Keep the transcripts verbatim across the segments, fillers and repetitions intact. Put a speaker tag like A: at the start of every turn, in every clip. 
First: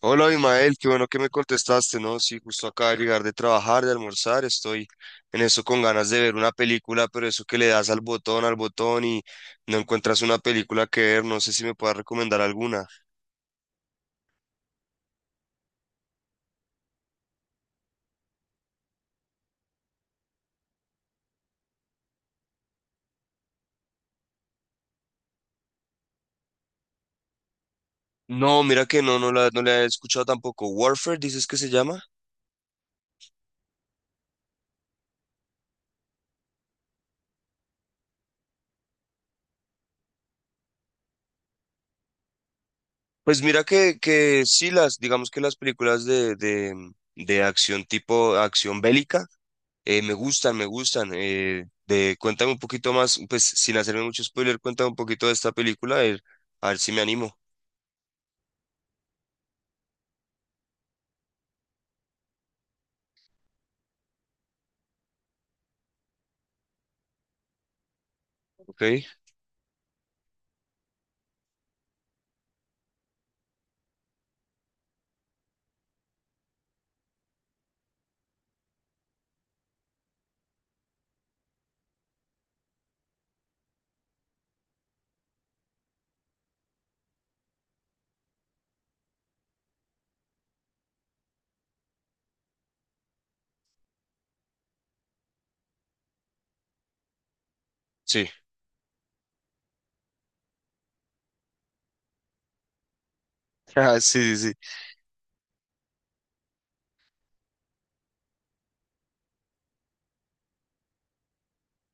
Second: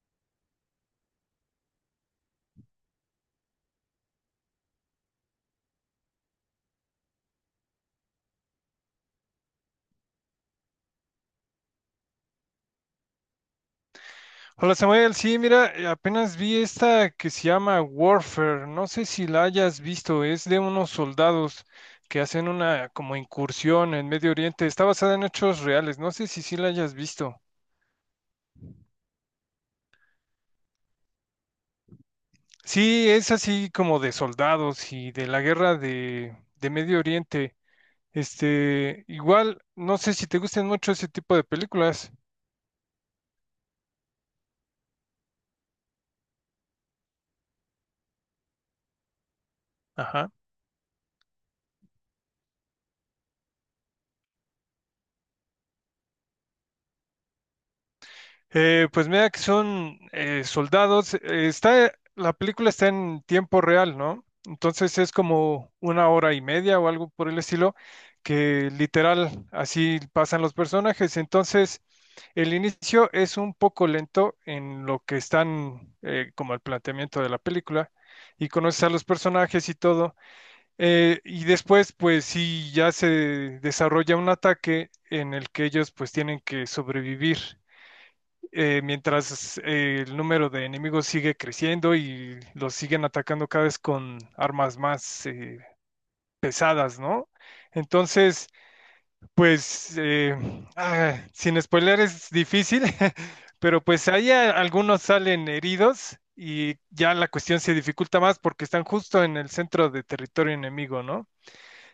A: Hola, Imael, qué bueno que me contestaste, ¿no? Sí, justo acaba de llegar de trabajar, de almorzar, estoy en eso con ganas de ver una película, pero eso que le das al botón, al botón y no encuentras una película que ver, no sé si me puedas recomendar alguna.
B: Hola Samuel, sí, mira, eh, apenas vi esta que se llama Warfare, no sé si la hayas visto, es de unos soldados que hacen una como incursión en Medio Oriente, está basada en hechos reales, no sé si sí la hayas visto.
A: No, mira que no, no la, no la he escuchado tampoco. Warfare, dices que se llama.
B: Sí, es así como de soldados y de la guerra de, de Medio Oriente. Este, igual, no sé si te gustan mucho ese tipo de películas.
A: Pues mira que, que sí, las, digamos que las películas de, de, de acción tipo acción bélica. Eh, me
B: Ajá.
A: gustan, me gustan. Eh, de, cuéntame un poquito más, pues sin hacerme mucho spoiler, cuéntame un poquito de esta película, a ver, a ver si me animo.
B: Eh, pues mira que son eh, soldados. eh, está, la película está en tiempo real, ¿no? Entonces es como una hora y media o algo por el estilo, que
A: ¿Ok?
B: literal así pasan los personajes. Entonces el inicio es un poco lento en lo que están eh, como el planteamiento de la película y conoces a los personajes y todo. Eh, y después, pues sí, ya se desarrolla un ataque en el que ellos pues tienen que sobrevivir eh, mientras eh, el número de enemigos sigue creciendo y los siguen atacando cada vez con armas más eh, pesadas, ¿no?
A: Sí.
B: Entonces, pues, eh, ah, sin spoiler es difícil, pero
A: Ah,
B: pues ahí
A: sí, sí,
B: a-
A: sí.
B: algunos salen heridos y ya la cuestión se dificulta más porque están justo en el centro de territorio enemigo, ¿no?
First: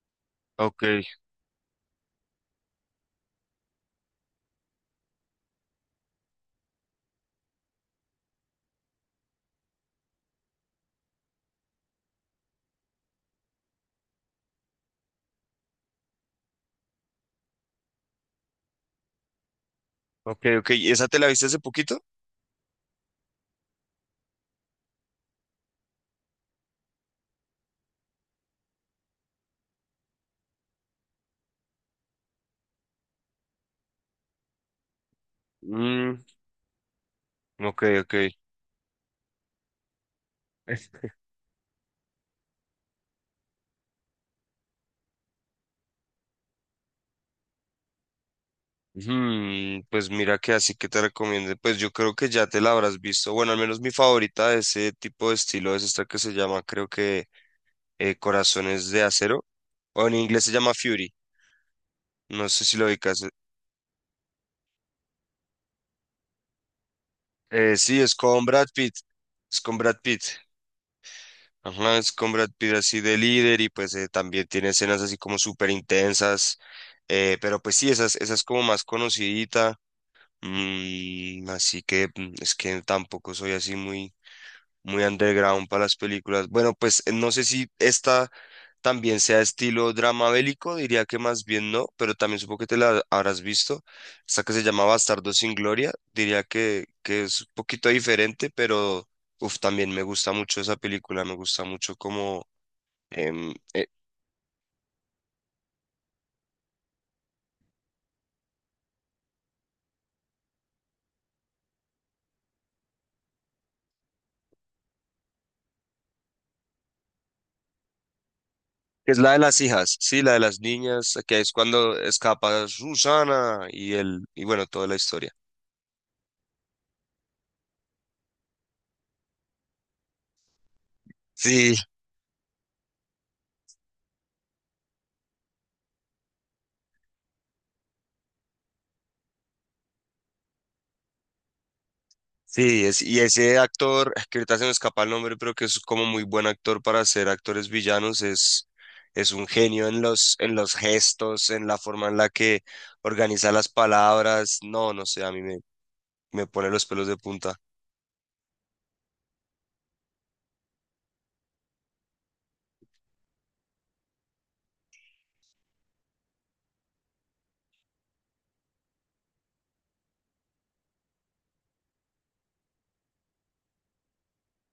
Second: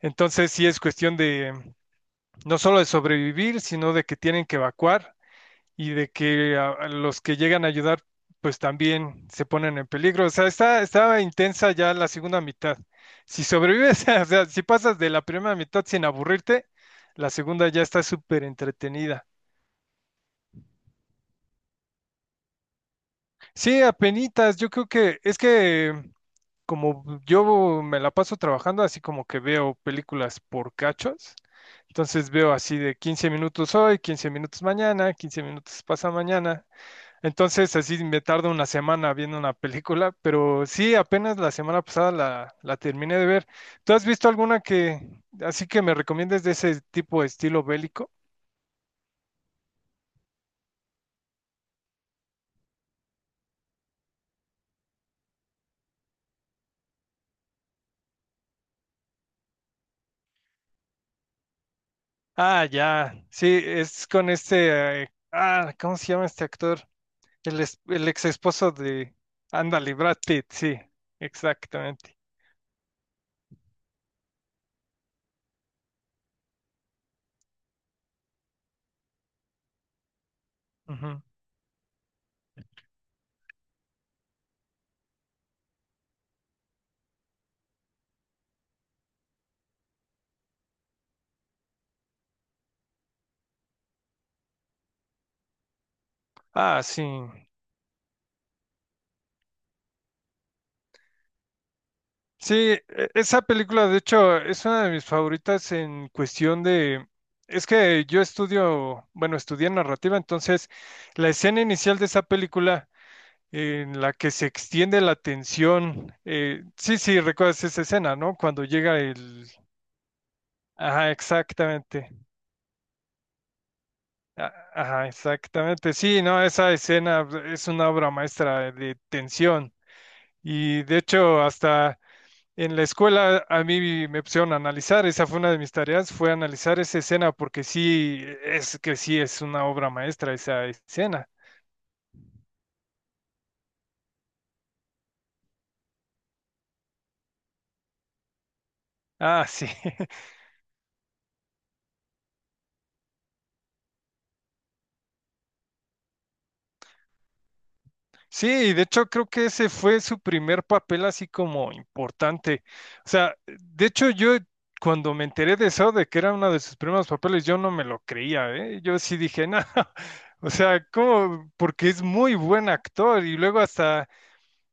B: Entonces sí es
A: Ok,
B: cuestión de no solo de sobrevivir, sino de que tienen que evacuar y de que a- a los que llegan a ayudar, pues también se ponen en peligro. O sea, está, estaba intensa ya la segunda mitad. Si sobrevives, o sea, si pasas de la primera mitad sin aburrirte, la segunda ya está súper entretenida.
A: ok, ok. ¿Y esa te la viste hace poquito?
B: Sí, apenitas, yo creo que es que mm, como yo me la paso trabajando, así como que veo películas por cachos. Entonces veo así de quince minutos hoy, quince minutos mañana, quince minutos pasa
A: Mm,
B: mañana. Entonces,
A: ok,
B: así
A: ok.
B: me tardo una semana viendo una película, pero sí, apenas la semana pasada la, la terminé de ver. ¿Tú has visto alguna que, así que me recomiendes de ese tipo de estilo bélico?
A: Hmm, pues mira que así que te recomiendo. Pues yo creo que ya te la habrás visto. Bueno, al menos mi favorita de ese tipo de estilo es esta que se llama, creo que eh, Corazones de Acero. O en inglés se llama Fury. No sé
B: Ah,
A: si lo
B: ya,
A: ubicas.
B: sí, es con este, eh, ah, ¿cómo se llama este actor? El,
A: Eh,
B: es-
A: sí,
B: el
A: es
B: ex
A: con Brad
B: esposo
A: Pitt.
B: de,
A: Es con
B: ándale,
A: Brad
B: Brad
A: Pitt.
B: Pitt, sí,
A: Ajá, es
B: exactamente.
A: con Brad Pitt así de líder y pues eh, también tiene escenas así como súper intensas. Eh, pero pues sí, esas, esas como más conocidita.
B: Ujú.
A: Mm, así que mm, es que tampoco soy así muy muy underground para las películas. Bueno, pues eh, no sé si esta también sea estilo drama bélico, diría que más bien no, pero también supongo que te la habrás visto. Esta que se llama Bastardo sin Gloria, diría
B: Ah,
A: que,
B: sí.
A: que es un poquito diferente, pero uf, también me gusta mucho esa película, me gusta mucho como...
B: Sí, e- esa
A: em, eh,
B: película de hecho es una de mis favoritas en cuestión de... Es que yo estudio, bueno, estudié narrativa, entonces la escena inicial de esa película en la que se extiende la tensión, eh, sí, sí, recuerdas esa escena, ¿no? Cuando llega
A: es la de
B: el...
A: las hijas, sí, la de las
B: Ajá,
A: niñas, que es cuando
B: exactamente.
A: escapa Susana y el, y
B: A-
A: bueno, toda la
B: Ajá,
A: historia.
B: exactamente. Sí, no, esa escena es una obra maestra de tensión y de hecho
A: Sí,
B: hasta... En la escuela a mí me pusieron a analizar, esa fue una de mis tareas, fue analizar esa escena porque sí, es que sí es una obra maestra esa escena.
A: sí, es, y ese actor, es que ahorita se me escapa el nombre, pero que es como muy buen actor para ser actores villanos, es, es
B: Ah,
A: un
B: sí.
A: genio en los, en los gestos, en la forma en la que organiza las palabras. No, no sé, a mí me, me pone los pelos de punta.
B: Sí, de hecho creo que ese fue su primer papel así como importante. O sea, de hecho yo cuando me enteré de eso, de que era uno de sus primeros papeles, yo no me lo creía, ¿eh? Yo sí dije, no, o sea, ¿cómo? Porque es muy buen actor y luego hasta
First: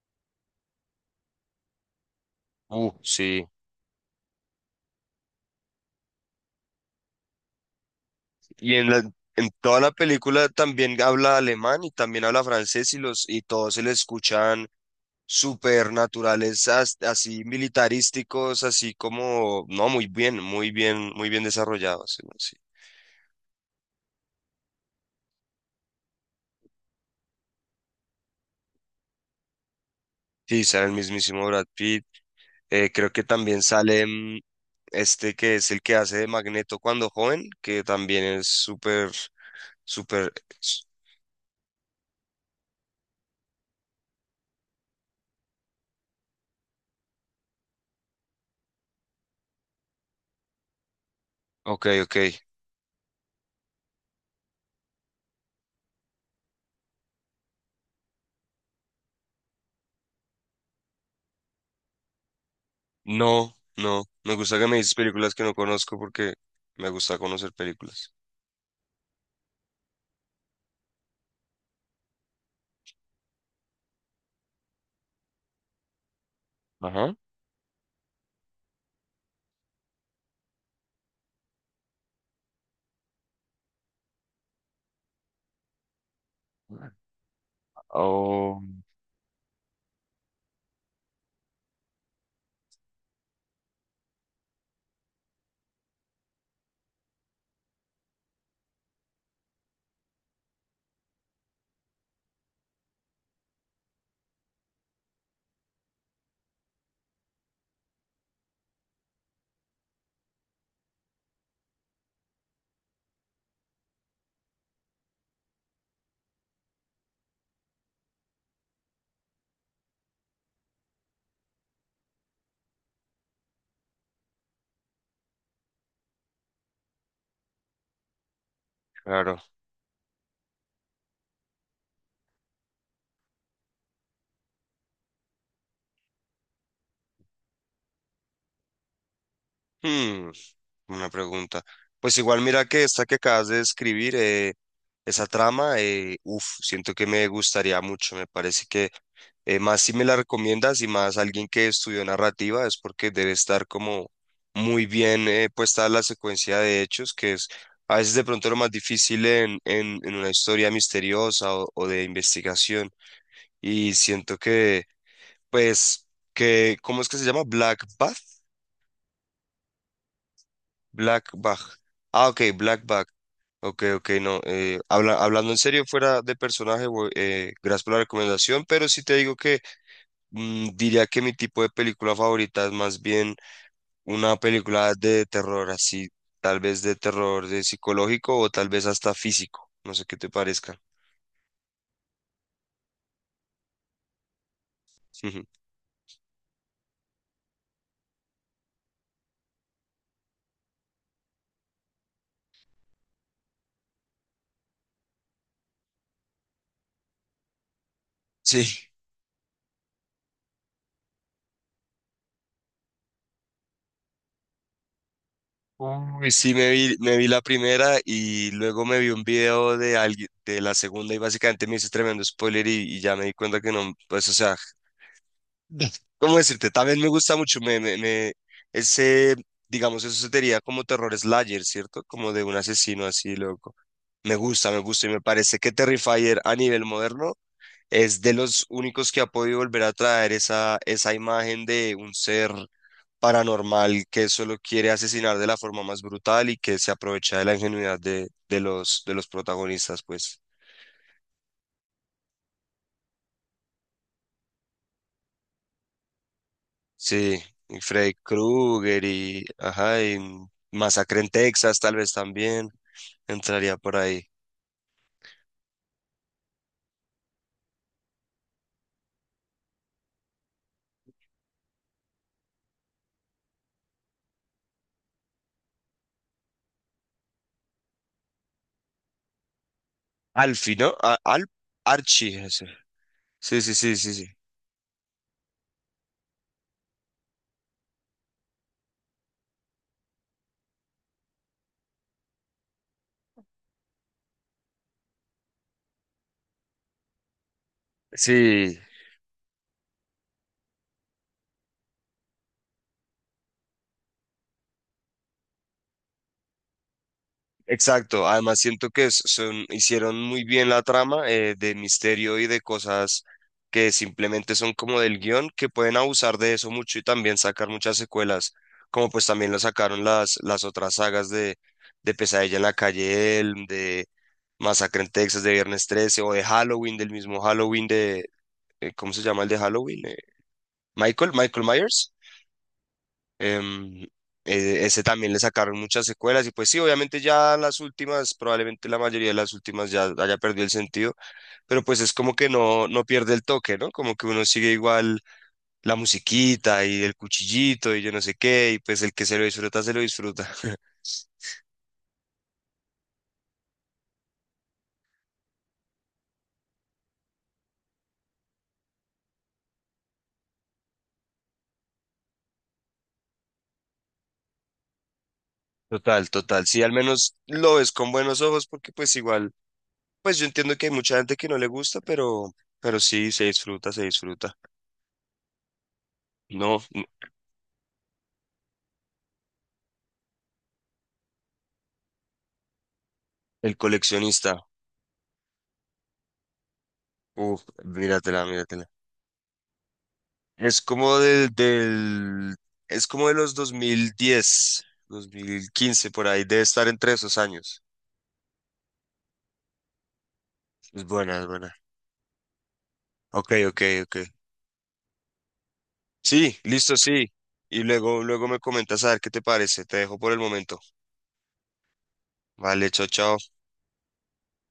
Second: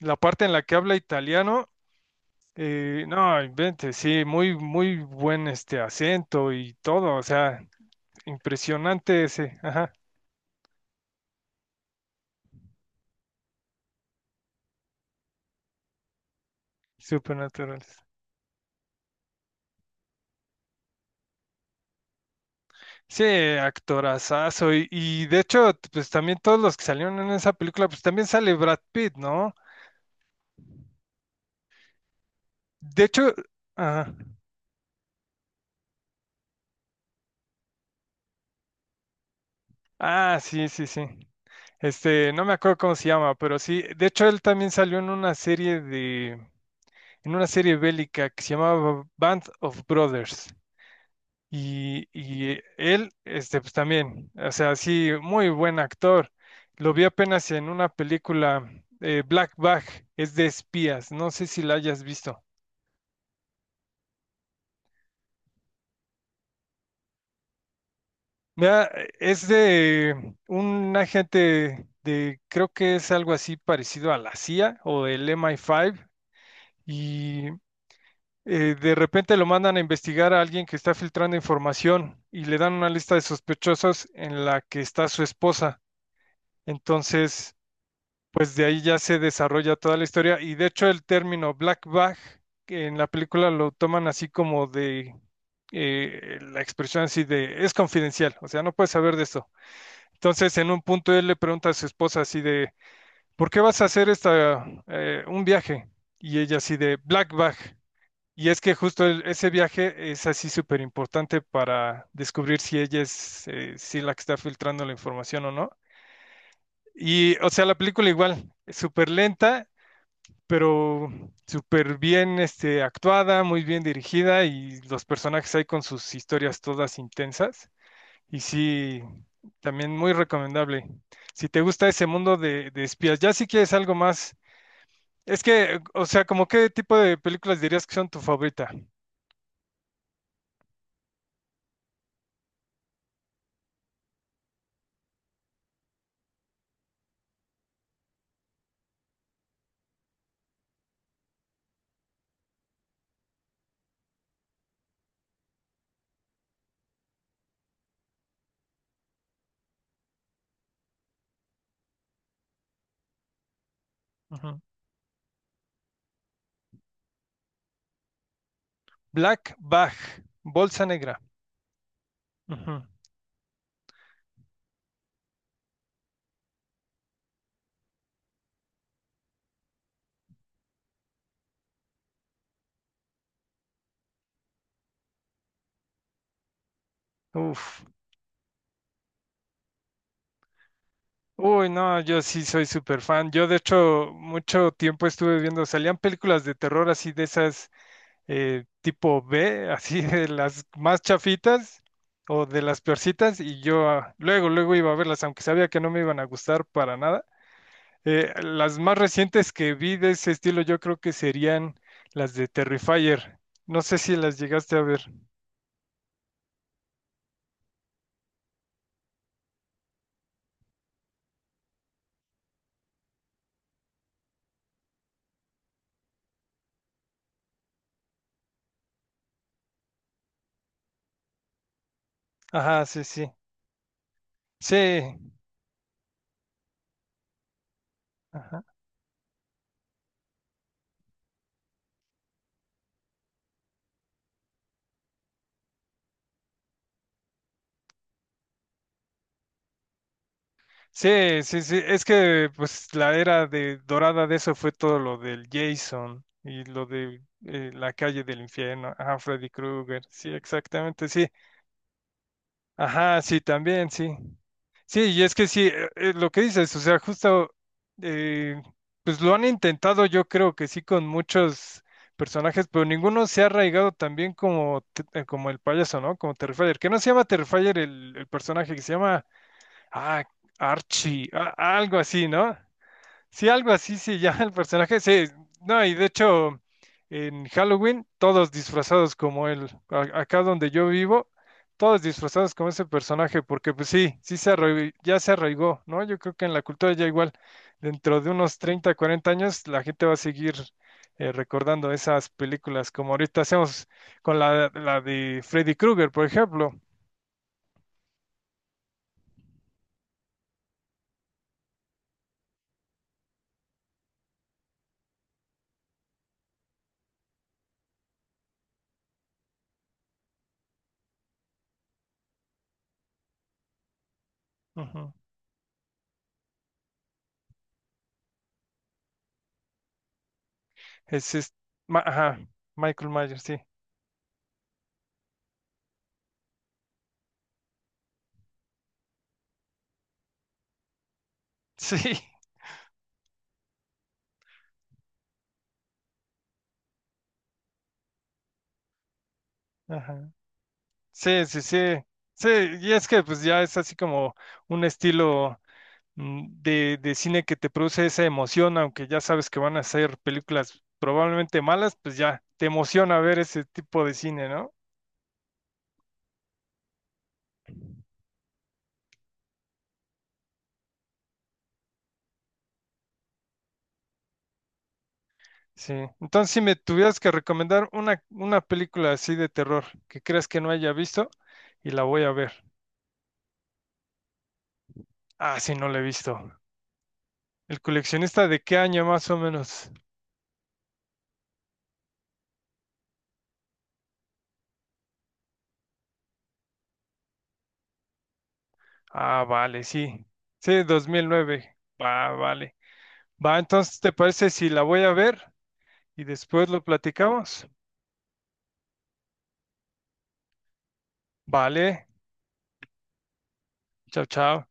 B: la parte en la que habla italiano.
A: Uh,
B: Eh, no,
A: sí.
B: invente, sí, muy, muy buen este acento y todo, o sea,
A: Y en la,
B: impresionante
A: en
B: ese,
A: toda la
B: ajá,
A: película también habla alemán y también habla francés y los, y todos se le escuchan súper naturales, as- así
B: supernaturales.
A: militarísticos, así como, no, muy bien, muy bien, muy bien desarrollados. Sí. Sí.
B: Sí, actorazazo, y, y de hecho, t- pues también todos los que salieron en esa película, pues también sale Brad Pitt, ¿no?
A: Sí, sale el mismísimo Brad Pitt. Eh,
B: De
A: creo que
B: hecho,
A: también sale
B: ajá,
A: mm, este que es el que hace de Magneto cuando joven, que también es súper, súper...
B: ah, sí,
A: s-
B: sí, sí. Este, no me acuerdo cómo se llama, pero sí, de hecho él también salió en una serie de, en una serie bélica que se llamaba Band of Brothers.
A: Ok,
B: Y,
A: ok.
B: y él, este, pues también, o sea, sí, muy buen actor. Lo vi apenas en una película, eh, Black Bag, es de espías, no sé si la hayas visto.
A: No, no. Me gusta que me dices películas que no conozco porque me gusta conocer películas.
B: Mira, es de un agente de, creo que es algo así parecido a la C I A o el M I cinco,
A: Ajá.
B: y eh, de repente lo mandan a investigar a alguien que está filtrando información y le dan una lista de sospechosos en la que está su esposa. Entonces pues
A: Oh,
B: de ahí ya se desarrolla toda la historia y de hecho el término black bag que en la película lo toman así como de eh, la expresión así de es confidencial, o sea, no puedes saber de esto. Entonces en un punto él le pregunta a su esposa así de ¿por qué vas a hacer esta eh, un viaje? Y ella así de black bag. Y es que justo el- ese viaje es así súper importante para descubrir si ella es eh, si la que está filtrando la información o no. Y, o sea, la película igual, es súper lenta, pero súper bien este, actuada, muy bien dirigida y los personajes ahí con sus historias todas intensas. Y sí,
A: claro.
B: también muy recomendable. Si te gusta ese mundo de, de espías, ya si quieres algo más. Es que, o sea, ¿como qué tipo de películas dirías que son tu favorita?
A: Hmm, una pregunta. Pues igual mira que esta que acabas de describir, eh, esa trama, eh, uf, siento que me gustaría mucho. Me parece que Eh, más si me la recomiendas y más alguien que estudió narrativa es porque debe estar como muy bien eh, puesta la secuencia de hechos, que es a veces de pronto lo más difícil en, en, en una historia misteriosa o, o de investigación. Y siento
B: Ujú,
A: que, pues, que, ¿cómo es que se llama? Black Bath.
B: Black Bag, Bolsa Negra.
A: Black Bag. Ah, ok,
B: Ujú.
A: Black Bag. Ok, ok, no. Eh, habla- hablando en serio, fuera de personaje, voy- eh, gracias por la recomendación, pero sí te digo que... Mm, diría que mi tipo de película favorita es más bien una película de terror, así, tal vez de terror de
B: Uf.
A: psicológico o tal vez hasta físico. No sé qué te parezca.
B: Uy, no, yo sí soy súper fan. Yo, de hecho, mucho tiempo estuve viendo, salían películas de terror así de esas eh, tipo B, así de las más chafitas o de las peorcitas, y yo ah, luego, luego iba a verlas, aunque sabía que no me iban a gustar para nada. Eh, las
A: Sí.
B: más recientes que vi de ese estilo, yo creo que serían las de Terrifier. No sé si las llegaste a ver.
A: Uy, sí, me vi, me vi la primera y luego me vi un video de alguien de la segunda y básicamente me hice tremendo spoiler y, y ya me di cuenta que no, pues, o sea, ¿cómo decirte? También me gusta mucho, me, me, me- ese, digamos, eso sería como terror slayer, ¿cierto? Como de un
B: Ajá, sí,
A: asesino
B: sí.
A: así loco. Me gusta,
B: Sí,
A: me gusta y me parece que Terrifier a nivel moderno es de
B: ajá.
A: los únicos que ha podido volver a traer esa, esa imagen de un ser paranormal que solo quiere asesinar de la forma más brutal y que se aprovecha de la ingenuidad de, de los, de los protagonistas, pues.
B: Sí, sí, sí. Es que pues la era de dorada de eso fue todo lo del Jason y lo de
A: Sí,
B: eh,
A: y
B: la
A: Freddy
B: calle del infierno.
A: Krueger
B: Ajá,
A: y,
B: Freddy
A: ajá,
B: Krueger.
A: y
B: Sí, exactamente,
A: Masacre
B: sí.
A: en Texas tal vez también
B: Ajá, sí,
A: entraría
B: también,
A: por
B: sí.
A: ahí.
B: Sí, y es que sí, eh, eh, lo que dices, o sea, justo, eh, pues lo han intentado yo creo que sí con muchos personajes, pero ninguno se ha arraigado tan bien como, te- eh, como el payaso, ¿no? Como Terrifier, que no se llama Terrifier el, el personaje, que se llama, ah,
A: Alfie, ¿no? A-
B: Archie,
A: Al
B: a- algo así,
A: Archie,
B: ¿no?
A: ese.
B: Sí,
A: Sí,
B: algo
A: sí, sí,
B: así
A: sí,
B: se
A: sí.
B: llama el personaje. Sí, no, y de hecho, en Halloween, todos disfrazados como él. A- acá donde yo vivo, todos disfrazados como ese personaje, porque pues sí, sí se arraig- ya se arraigó, ¿no? Yo creo que en la cultura ya igual, dentro de unos
A: Sí,
B: treinta, cuarenta años, la gente va a seguir eh, recordando esas películas, como ahorita hacemos con la, la de Freddy Krueger, por ejemplo.
A: exacto, además siento que s- son, hicieron muy bien la trama eh, de misterio y de cosas que simplemente son como del guión, que pueden abusar de eso mucho y también sacar muchas secuelas, como pues también lo sacaron las, las otras sagas de, de Pesadilla en la calle Elm, de Masacre en
B: Ujú.
A: Texas, de Viernes trece o de Halloween, del mismo Halloween de, eh, ¿cómo se llama el de Halloween? Eh, Michael,
B: Ese es,
A: Michael
B: ma-
A: Myers.
B: ajá, Michael Myers, sí.
A: Em, eh, Ese también le sacaron muchas secuelas y pues sí, obviamente ya las últimas, probablemente la mayoría de las últimas ya haya perdido el sentido, pero
B: Sí,
A: pues es como que no, no pierde el toque, ¿no? Como que uno sigue igual la musiquita y el cuchillito y yo no sé qué, y pues el que se lo disfruta, se lo
B: ajá.
A: disfruta.
B: Sí, sí, sí. Sí, y es que pues ya es así como un estilo mm, de, de cine que te produce esa emoción, aunque ya sabes que van a ser películas probablemente malas, pues ya te emociona ver ese tipo de cine, ¿no?
A: Total, total. Sí, al menos lo ves con buenos ojos porque pues igual, pues yo entiendo que hay mucha gente que no le gusta, pero, pero sí, se disfruta, se disfruta.
B: Sí. Entonces, si me
A: No,
B: tuvieras que recomendar una, una, película así de terror que creas que no haya visto y la voy a ver.
A: el coleccionista.
B: Ah, sí, no la he visto.
A: Uf,
B: ¿El
A: míratela,
B: coleccionista de qué
A: míratela.
B: año más o menos?
A: Es como del, del, es como de los dos dos mil diez, dos mil quince por ahí, debe estar entre esos años.
B: Ah, vale, sí. Sí,
A: Es
B: dos mil
A: buena, es buena.
B: nueve Va, vale.
A: Ok,
B: Va,
A: ok,
B: entonces, ¿te
A: ok.
B: parece si la voy a ver y
A: Sí,
B: después lo
A: listo, sí.
B: platicamos?
A: Y luego, luego me comentas a ver qué te parece. Te dejo por el momento.
B: Vale.
A: Vale, chao, chao.
B: Chao, chao.